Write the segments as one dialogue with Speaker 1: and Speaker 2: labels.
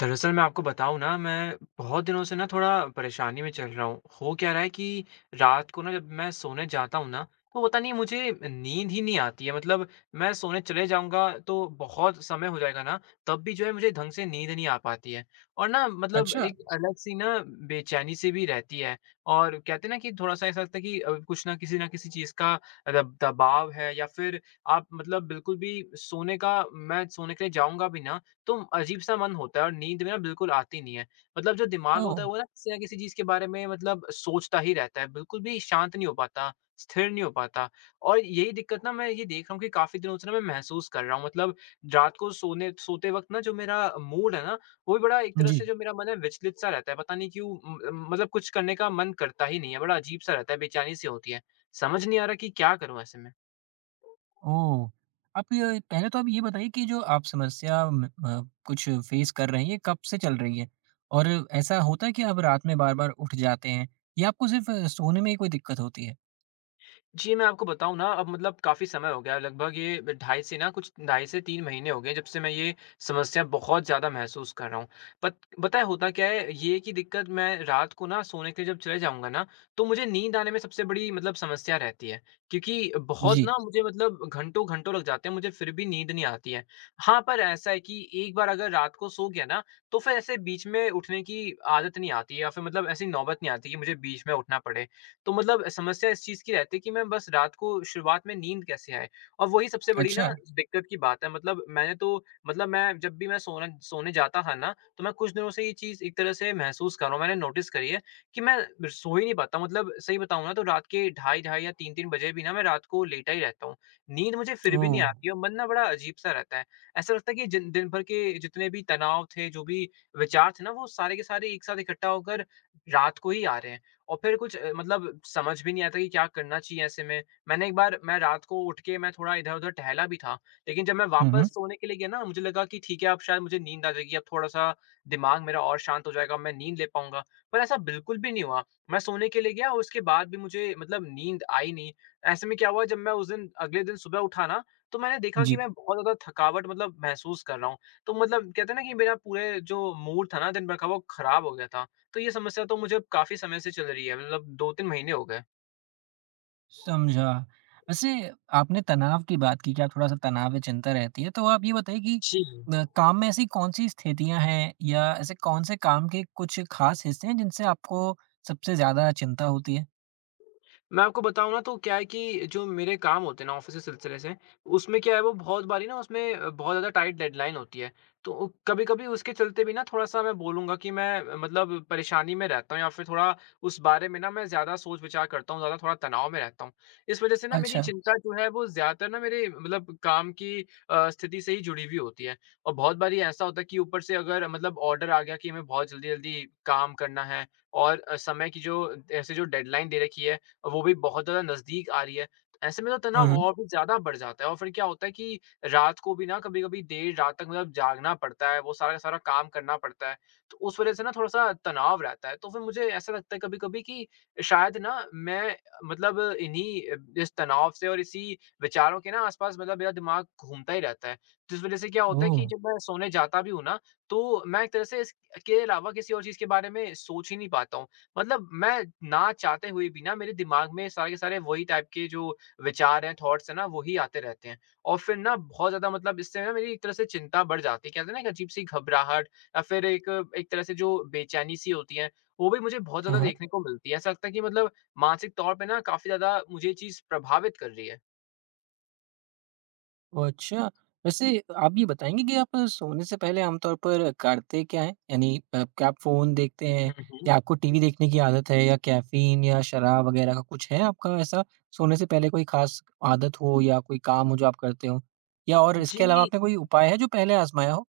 Speaker 1: दरअसल मैं आपको बताऊँ ना, मैं बहुत दिनों से ना थोड़ा परेशानी में चल रहा हूँ। हो क्या रहा है कि रात को ना जब मैं सोने जाता हूँ ना, तो पता नहीं मुझे नींद ही नहीं आती है। मतलब मैं सोने चले जाऊँगा तो बहुत समय हो जाएगा ना, तब भी जो है मुझे ढंग से नींद नहीं आ पाती है। और ना मतलब
Speaker 2: अच्छा।
Speaker 1: एक अलग-सी ना बेचैनी सी भी रहती है। और कहते हैं ना कि थोड़ा-सा ऐसा लगता है कि कुछ ना किसी चीज़ का दब दबाव है या फिर आप मतलब बिल्कुल भी सोने का मैं सोने के लिए जाऊँगा भी ना, तो अजीब-सा मन होता है और नींद में ना बिल्कुल आती नहीं है। मतलब जो दिमाग
Speaker 2: ओह!
Speaker 1: होता है वो ना किसी चीज़ के बारे में मतलब सोचता ही रहता है, बिल्कुल भी शांत नहीं हो पाता, स्थिर नहीं हो पाता। और यही दिक्कत ना मैं ये देख रहा हूँ कि काफ़ी दिनों से ना मैं महसूस कर रहा हूँ मतलब रात को सोने सोते वक़्त ना जो मेरा मूड है ना, वो भी बड़ा एक तरह से
Speaker 2: जी।
Speaker 1: जो मेरा मन है विचलित-सा रहता है। पता नहीं क्यों मतलब कुछ करने का मन करता ही नहीं है, बड़ा अजीब-सा रहता है, बेचैनी-सी होती है। समझ नहीं आ रहा कि क्या करूँ ऐसे में?
Speaker 2: ओह! आप ये पहले तो आप ये बताइए कि जो आप समस्या कुछ फेस कर रहे हैं, ये कब से चल रही है? और ऐसा होता है कि आप रात में बार-बार उठ जाते हैं या आपको सिर्फ़ सोने में ही कोई दिक्कत होती है?
Speaker 1: जी, मैं आपको बताऊँ ना अब मतलब काफ़ी समय हो गया है, लगभग ये ढाई से ना कुछ ढाई से 3 महीने हो गए हैं जब से मैं ये समस्या बहुत ज़्यादा महसूस कर रहा हूँ। पत पता है होता क्या है? ये कि दिक्कत मैं रात को ना सोने के लिए जब चले जाऊँगा ना, तो मुझे नींद आने में सबसे बड़ी मतलब समस्या रहती है। क्योंकि बहुत ना
Speaker 2: जी।
Speaker 1: मुझे मतलब घंटों-घंटों लग जाते हैं, मुझे फिर भी नींद नहीं आती है। हाँ, पर ऐसा है कि एक बार अगर रात को सो गया ना, तो फिर ऐसे बीच में उठने की आदत नहीं आती है या फिर मतलब ऐसी नौबत नहीं आती कि मुझे बीच में उठना पड़े। तो मतलब समस्या इस चीज़ की रहती है कि मैं बस रात को शुरुआत में नींद कैसे आए? और वही सबसे बड़ी ना
Speaker 2: अच्छा।
Speaker 1: दिक्कत की बात है, मतलब मैंने तो मतलब मैं जब भी मैं सोना सोने जाता था ना, तो मैं कुछ दिनों से ये चीज़ एक तरह से महसूस कर रहा हूँ, मैंने नोटिस करी है कि मैं र सो ही नहीं पाता हूँ। मतलब सही बताऊँ ना तो रात के ढाई ढाई या 3-3 बजे भी ना मैं रात को लेटा ही रहता हूँ। नींद मुझे फिर भी नहीं
Speaker 2: ओह!
Speaker 1: आती और मन ना बड़ा अजीब-सा रहता है। ऐसा लगता है कि जिन दिन भर के जितने भी तनाव थे, जो भी विचार थे ना वो सारे के सारे एक साथ इकट्ठा होकर रात को ही आ रहे हैं। और फिर कुछ मतलब समझ भी नहीं आता कि क्या करना चाहिए ऐसे में। मैंने एक बार मैं रात को उठ के मैं थोड़ा इधर-उधर टहला भी था, लेकिन जब मैं
Speaker 2: हुँ,
Speaker 1: वापस
Speaker 2: हुँ।
Speaker 1: सोने के लिए गया ना, मुझे लगा कि ठीक है, अब शायद मुझे नींद आ जाएगी, अब थोड़ा-सा दिमाग मेरा और शांत हो जाएगा, मैं नींद ले पाऊँगा। पर ऐसा बिल्कुल भी नहीं हुआ। मैं सोने के लिए गया और उसके बाद भी मुझे मतलब नींद आई नहीं। ऐसे में क्या हुआ जब मैं उस दिन, अगले दिन सुबह उठा ना, तो मैंने देखा कि
Speaker 2: जी।
Speaker 1: मैं बहुत ज़्यादा थकावट मतलब महसूस कर रहा हूँ। तो मतलब कहते हैं ना कि मेरा पूरे जो मूड था ना दिन भर का, वो खराब हो गया था। तो ये समस्या तो मुझे अब काफ़ी समय से चल रही है, मतलब 2-3 महीने हो गए।
Speaker 2: समझा। वैसे आपने तनाव की बात की कि आप थोड़ा-सा तनाव या चिंता रहती है, तो आप ये बताइए कि
Speaker 1: जी।
Speaker 2: काम में ऐसी कौन-सी स्थितियाँ हैं या ऐसे कौन-से काम के कुछ खास हिस्से हैं जिनसे आपको सबसे ज़्यादा चिंता होती है?
Speaker 1: मैं आपको बताऊँ ना तो क्या है कि जो मेरे काम होते हैं ना ऑफ़िस के सिलसिले से, उसमें क्या है, वो बहुत बारी ना उसमें बहुत ज़्यादा टाइट डेडलाइन होती है। तो कभी-कभी उसके चलते भी ना थोड़ा-सा मैं बोलूँगा कि मैं मतलब परेशानी में रहता हूँ या फिर थोड़ा उस बारे में ना मैं ज़्यादा सोच-विचार करता हूँ, ज़्यादा थोड़ा तनाव में रहता हूँ। इस वज़ह से ना मेरी
Speaker 2: अच्छा।
Speaker 1: चिंता जो है, वो ज़्यादातर ना मेरे मतलब काम की स्थिति से ही जुड़ी हुई होती है। और बहुत बारी ऐसा होता है कि ऊपर से अगर मतलब ऑर्डर आ गया कि हमें बहुत जल्दी-जल्दी काम करना है और समय की जो ऐसे जो डेडलाइन दे रखी है, वो भी बहुत ज़्यादा नज़दीक आ रही है। ऐसे में तो
Speaker 2: हुँ,
Speaker 1: तनाव
Speaker 2: हुँ।
Speaker 1: और भी ज़्यादा बढ़ जाता है और फिर क्या होता है कि रात को भी ना कभी-कभी देर रात तक मतलब जागना पड़ता है, वो सारा का सारा काम करना पड़ता है। तो उस वज़ह से ना थोड़ा-सा तनाव रहता है। तो फिर मुझे ऐसा लगता है कभी-कभी कि शायद ना मैं मतलब इन्हीं, इस तनाव से और इसी विचारों के ना आस-पास मतलब मेरा दिमाग घूमता ही रहता है। जिस वज़ह से क्या होता है
Speaker 2: ओह!
Speaker 1: कि जब मैं सोने जाता भी हूँ ना, तो मैं एक तरह से इसके अलावा किसी और चीज़ के बारे में सोच ही नहीं पाता हूँ। मतलब मैं ना चाहते हुए भी ना मेरे दिमाग में सारे के सारे वही टाइप के जो विचार हैं, थॉट्स हैं ना वही आते रहते हैं। और फिर ना बहुत ज़्यादा मतलब इससे ना मेरी एक तरह से चिंता बढ़ जाती है। कहते हैं ना, एक अजीब-सी घबराहट या फिर एक एक तरह से जो बेचैनी-सी होती है, वो भी मुझे बहुत
Speaker 2: हाँ,
Speaker 1: ज़्यादा
Speaker 2: हाँ।
Speaker 1: देखने को मिलती है। ऐसा लगता है कि मतलब मानसिक तौर पे ना काफ़ी ज़्यादा मुझे ये चीज़ प्रभावित कर रही है।
Speaker 2: ओह, अच्छा। वैसे आप ये बताएँगे कि आप सोने से पहले आमतौर पर करते क्या हैं? यानी क्या आप फ़ोन देखते
Speaker 1: हुँ,
Speaker 2: हैं
Speaker 1: हुँ।
Speaker 2: या आपको टीवी देखने की आदत है या कैफ़ीन या शराब वग़ैरह का कुछ है आपका ऐसा? सोने से पहले कोई ख़ास आदत हो या कोई काम हो जो आप करते हो? या और इसके अलावा
Speaker 1: जी।
Speaker 2: आपने कोई उपाय है जो पहले आज़माया हो?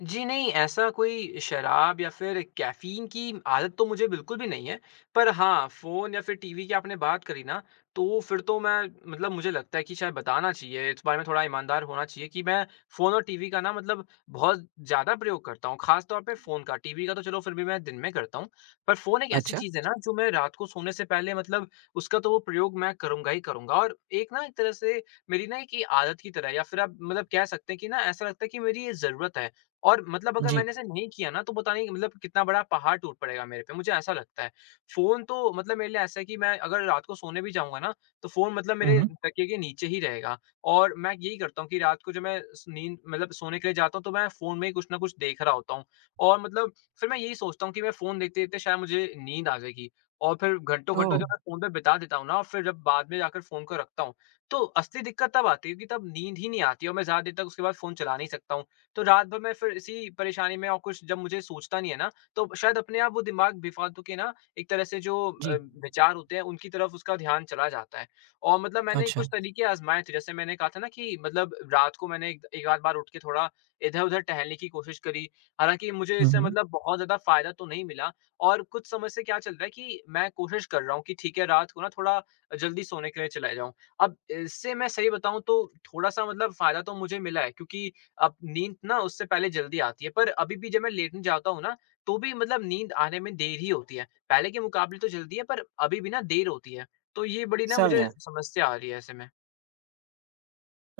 Speaker 1: जी नहीं, ऐसा कोई शराब या फिर कैफ़ीन की आदत तो मुझे बिल्कुल भी नहीं है। पर हाँ, फ़ोन या फिर टीवी की आपने बात करी ना, तो फिर तो मैं मतलब मुझे लगता है कि शायद बताना चाहिए, इस बारे में थोड़ा ईमानदार होना चाहिए कि मैं फ़ोन और टीवी का ना मतलब बहुत ज़्यादा प्रयोग करता हूँ, ख़ास तौर पे फ़ोन का। टीवी का तो चलो फिर भी मैं दिन में करता हूँ, पर फ़ोन एक ऐसी
Speaker 2: अच्छा।
Speaker 1: चीज़ है ना, जो मैं रात को सोने से पहले मतलब उसका तो वो प्रयोग मैं करूँगा ही करूँगा और एक ना एक तरह से मेरी ना एक ये आदत की तरह है या फिर आप मतलब कह सकते हैं कि ना ऐसा लगता है कि मेरी ये ज़रूरत है। और मतलब अगर
Speaker 2: जी।
Speaker 1: मैंने ऐसा नहीं किया ना, तो पता नहीं मतलब कितना बड़ा पहाड़ टूट पड़ेगा मेरे पे, मुझे ऐसा लगता है। फ़ोन तो मतलब मेरे लिए ऐसा है कि मैं अगर रात को सोने भी जाऊँगा ना, तो फ़ोन मतलब
Speaker 2: हुँ,
Speaker 1: मेरे
Speaker 2: हुँ।
Speaker 1: तकिए के नीचे ही रहेगा, और मैं यही करता हूँ कि रात को जब मैं स नींद मतलब सोने के लिए जाता हूँ, तो मैं फ़ोन में ही कुछ ना कुछ देख रहा होता हूँ और मतलब फिर मैं यही सोचता हूँ कि मैं फ़ोन देखते-देखते शायद मुझे नींद आ जाएगी। और फिर घंटों-घंटों
Speaker 2: ओह!
Speaker 1: जब मैं फ़ोन पे बिता देता हूँ ना, और फिर जब बाद में जाकर फ़ोन को रखता हूँ, तो असली दिक्कत तब आती है कि तब नींद ही नहीं आती और मैं ज़्यादा देर तक उसके बाद फ़ोन चला नहीं सकता हूँ। तो रात भर मैं फिर इसी परेशानी में, और कुछ जब मुझे सोचता नहीं है ना, तो शायद अपने आप वो दिमाग बेफ़ालतू के ना एक तरह से जो अ,
Speaker 2: जी।
Speaker 1: विचार होते हैं उनकी तरफ उसका ध्यान चला जाता है। और मतलब मैंने कुछ
Speaker 2: अच्छा।
Speaker 1: तरीके आज़माए थे, जैसे मैंने कहा था ना कि मतलब रात को मैंने एक एक आध बार उठ के थोड़ा इधर-उधर टहलने की कोशिश करी। हालाँकि मुझे
Speaker 2: हुँ,
Speaker 1: इससे
Speaker 2: हुँ।
Speaker 1: मतलब बहुत ज़्यादा फ़ायदा तो नहीं मिला, और कुछ समय से क्या चल रहा है कि मैं कोशिश कर रहा हूँ कि ठीक है, रात को ना थोड़ा जल्दी सोने के लिए चला जाऊँ। अब इससे मैं सही बताऊँ तो थोड़ा-सा मतलब फ़ायदा तो मुझे मिला है क्योंकि अब नींद ना उससे पहले जल्दी आती है, पर अभी भी जब मैं लेटने जाता हूँ ना, तो भी मतलब नींद आने में देर ही होती है। पहले के मुकाबले तो जल्दी है, पर अभी भी ना देर होती है। तो ये बड़ी ना मुझे
Speaker 2: समझा।
Speaker 1: समस्या आ रही है ऐसे में।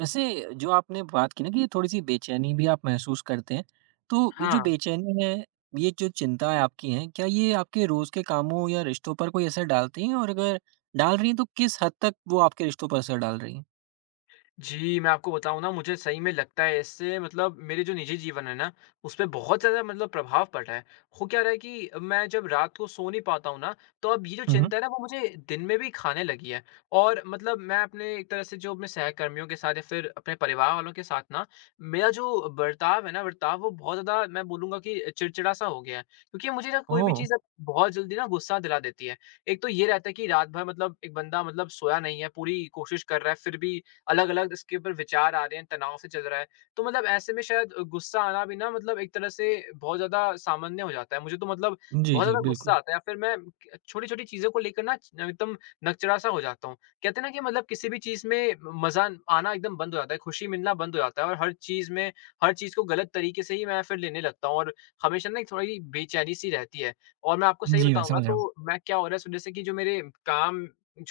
Speaker 2: वैसे जो आपने बात की ना कि ये थोड़ी-सी बेचैनी भी आप महसूस करते हैं, तो ये जो
Speaker 1: हाँ।
Speaker 2: बेचैनी है, ये जो चिंताएँ आपकी हैं, क्या ये आपके रोज़ के कामों या रिश्तों पर कोई असर डालती हैं? और अगर डाल रही हैं, तो किस हद तक वो आपके रिश्तों पर असर डाल रही हैं?
Speaker 1: जी, मैं आपको बताऊँ ना, मुझे सही में लगता है इससे मतलब मेरे जो निजी जीवन है ना, उसपे बहुत ज़्यादा मतलब प्रभाव पड़ रहा है। हो क्या रहा है कि मैं जब रात को सो नहीं पाता हूँ ना, तो अब ये जो
Speaker 2: हुँ, हुँ।
Speaker 1: चिंता है ना वो मुझे दिन में भी खाने लगी है। और मतलब मैं अपने एक तरह से जो अपने सहकर्मियों के साथ या फिर अपने परिवार वालों के साथ ना, मेरा जो बर्ताव है ना, बर्ताव वो बहुत ज़्यादा मैं बोलूँगा कि चिड़चिड़ा-सा हो गया है। क्योंकि मुझे ना कोई भी
Speaker 2: ओह!
Speaker 1: चीज़ अब बहुत जल्दी ना गुस्सा दिला देती है। एक तो ये रहता है कि रात भर मतलब एक बंदा मतलब सोया नहीं है, पूरी कोशिश कर रहा है, फिर भी अलग-अलग इसके ऊपर विचार आ रहे हैं, तनाव से चल रहा है। तो मतलब ऐसे में शायद गुस्सा आना भी ना मतलब एक तरह से बहुत ज़्यादा सामान्य हो जाता है। मुझे तो मतलब
Speaker 2: जी,
Speaker 1: बहुत
Speaker 2: जी,
Speaker 1: ज़्यादा गुस्सा
Speaker 2: बिल्कुल।
Speaker 1: आता है या फिर मैं छोटी-छोटी चीज़ों को लेकर ना एकदम नकचरा-सा हो जाता हूँ। कहते हैं ना कि मतलब किसी भी चीज़ में मज़ा आना एकदम बंद हो जाता है, खुशी मिलना बंद हो जाता है, और हर चीज़ में, हर चीज़ को गलत तरीके से ही मैं फिर लेने लगता हूँ, और हमेशा ना एक थोड़ी बेचैनी-सी रहती है। और मैं आपको सही
Speaker 2: जी, मैं
Speaker 1: बताऊँ ना,
Speaker 2: समझ रहा हूँ।
Speaker 1: तो मैं क्या हो रहा है इस वज़ह से कि जो मेरे काम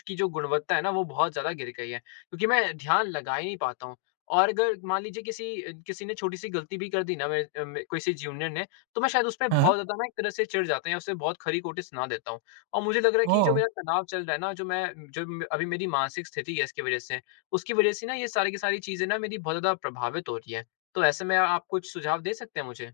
Speaker 1: की जो गुणवत्ता है ना वो बहुत ज़्यादा गिर गई है। क्योंकि मैं ध्यान लगा ही नहीं पाता हूँ, और अगर मान लीजिए किसी किसी ने छोटी-सी गलती भी कर दी ना, मेरे मे किसी जूनियर ने, तो मैं शायद उस पे
Speaker 2: हाँ,
Speaker 1: बहुत
Speaker 2: हाँ।
Speaker 1: ज़्यादा ना एक तरह से चिढ़ जाता हूँ या उसे बहुत खरी-खोटी सुना देता हूँ। और मुझे लग रहा है कि जो
Speaker 2: ओह!
Speaker 1: मेरा तनाव चल रहा है ना, जो मैं जो म अभी मेरी मानसिक स्थिति है इसकी वज़ह से, उसकी वज़ह से ना ये सारी की सारी चीज़ें ना मेरी बहुत ज़्यादा प्रभावित हो रही हैं। तो ऐसे में आप कुछ सुझाव दे सकते हैं मुझे?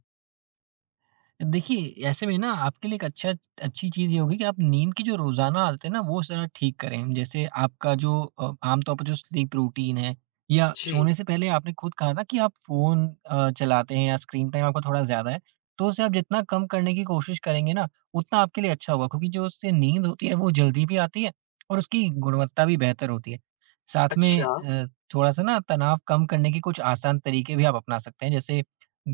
Speaker 2: देखिए, ऐसे में ना आपके लिए एक अच्छी चीज़ ये होगी कि आप नींद की जो रोज़ाना आदत है ना, वो ज़रा ठीक करें। जैसे आपका जो आम तौर पर जो स्लीप रूटीन है या
Speaker 1: जी,
Speaker 2: सोने से पहले आपने खुद कहा ना कि आप फ़ोन चलाते हैं या स्क्रीन टाइम आपका थोड़ा ज़्यादा है, तो उसे आप जितना कम करने की कोशिश करेंगे ना, उतना आपके लिए अच्छा होगा क्योंकि जो उससे नींद होती है, वो जल्दी भी आती है और उसकी गुणवत्ता भी बेहतर होती है। साथ में
Speaker 1: अच्छा,
Speaker 2: थोड़ा-सा ना तनाव कम करने के कुछ आसान तरीके भी आप अपना सकते हैं। जैसे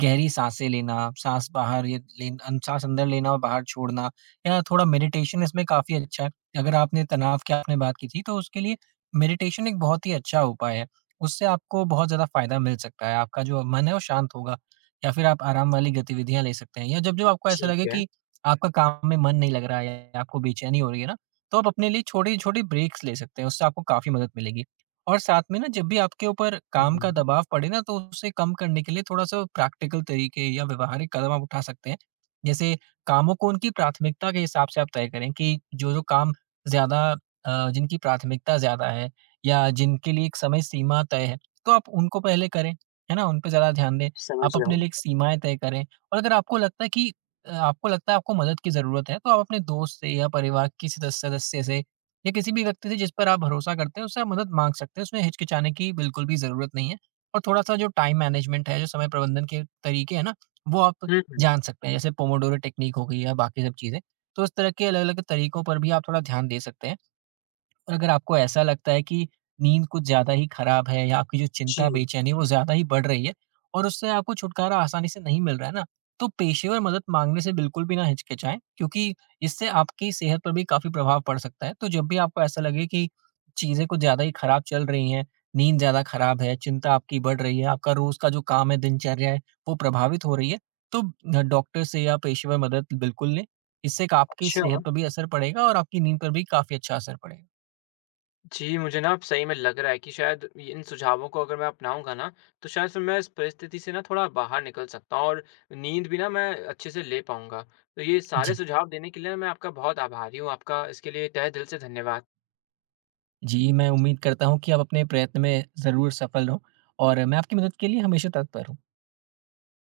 Speaker 2: गहरी साँसें लेना, साँस बाहर ये लेन अन साँस अंदर लेना और बाहर छोड़ना या थोड़ा मेडिटेशन इसमें काफ़ी अच्छा है। अगर आपने तनाव की आपने बात की थी, तो उसके लिए मेडिटेशन एक बहुत ही अच्छा उपाय है। उससे आपको बहुत ज़्यादा फ़ायदा मिल सकता है, आपका जो मन है वो शांत होगा या फिर आप आराम वाली गतिविधियाँ ले सकते हैं या जब-जब आपको ऐसा
Speaker 1: ठीक
Speaker 2: लगे
Speaker 1: है।
Speaker 2: कि आपका काम में मन नहीं लग रहा है या आपको बेचैनी हो रही है ना, तो आप अपने लिए छोटी-छोटी ब्रेक्स ले सकते हैं, उससे आपको काफ़ी मदद मिलेगी। और साथ में ना जब भी आपके ऊपर
Speaker 1: हुँ,
Speaker 2: काम का
Speaker 1: हुँ,
Speaker 2: दबाव पड़े ना तो उसे कम करने के लिए थोड़ा-सा प्रैक्टिकल तरीके या व्यवहारिक कदम आप उठा सकते हैं। जैसे कामों को उनकी प्राथमिकता के हिसाब से आप तय करें कि जो-जो काम ज़्यादा जिनकी प्राथमिकता ज़्यादा है या जिनके लिए एक समय सीमा तय है, तो आप उनको पहले करें, है ना? उन पे ज़्यादा ध्यान दें।
Speaker 1: समझ
Speaker 2: आप
Speaker 1: रहा
Speaker 2: अपने
Speaker 1: हूँ।
Speaker 2: लिए एक सीमाएँ तय करें और अगर आपको लगता है आपको मदद की ज़रूरत है तो आप अपने दोस्त से या परिवार के किसी सदस्य से या किसी भी व्यक्ति से जिस पर आप भरोसा करते हैं उससे आप मदद माँग सकते हैं, उसमें हिचकिचाने की बिल्कुल भी ज़रूरत नहीं है। और थोड़ा-सा जो टाइम मैनेजमेंट है, जो समय प्रबंधन के तरीके हैं ना, वो आप
Speaker 1: हुँ, हुँ,
Speaker 2: जान सकते हैं जैसे पोमोडोरो टेक्निक हो गई या बाकी सब चीज़ें। तो इस तरह के अलग-अलग तरीकों पर भी आप थोड़ा ध्यान दे सकते हैं। और अगर आपको ऐसा लगता है कि नींद कुछ ज़्यादा ही खराब है या आपकी जो चिंता,
Speaker 1: जी,
Speaker 2: बेचैनी है वो ज़्यादा ही बढ़ रही है और उससे आपको छुटकारा आसानी से नहीं मिल रहा है ना, तो पेशेवर मदद माँगने से बिल्कुल भी ना हिचकिचाएँ क्योंकि इससे आपकी सेहत पर भी काफ़ी प्रभाव पड़ सकता है। तो जब भी आपको ऐसा लगे कि चीज़ें कुछ ज़्यादा ही खराब चल रही हैं, नींद ज़्यादा खराब है, चिंता आपकी बढ़ रही है, आपका रोज़ का जो काम है, दिनचर्या है, वो प्रभावित हो रही है, तो डॉक्टर से या पेशेवर मदद बिल्कुल लें। इससे एक आपकी
Speaker 1: अच्छा।
Speaker 2: सेहत पर भी असर पड़ेगा और आपकी नींद पर भी काफ़ी अच्छा असर पड़ेगा।
Speaker 1: जी, मुझे ना अब सही में लग रहा है कि शायद ये, इन सुझावों को अगर मैं अपनाऊँगा ना, तो शायद फिर मैं इस परिस्थिति से ना थोड़ा बाहर निकल सकता हूँ और नींद भी ना मैं अच्छे से ले पाऊँगा। तो ये सारे
Speaker 2: जी,
Speaker 1: सुझाव देने के लिए ना मैं आपका बहुत आभारी हूँ, आपका इसके लिए तहे दिल से धन्यवाद।
Speaker 2: जी, मैं उम्मीद करता हूँ कि आप अपने प्रयत्न में ज़रूर सफल हों और मैं आपकी मदद के लिए हमेशा तत्पर हूँ।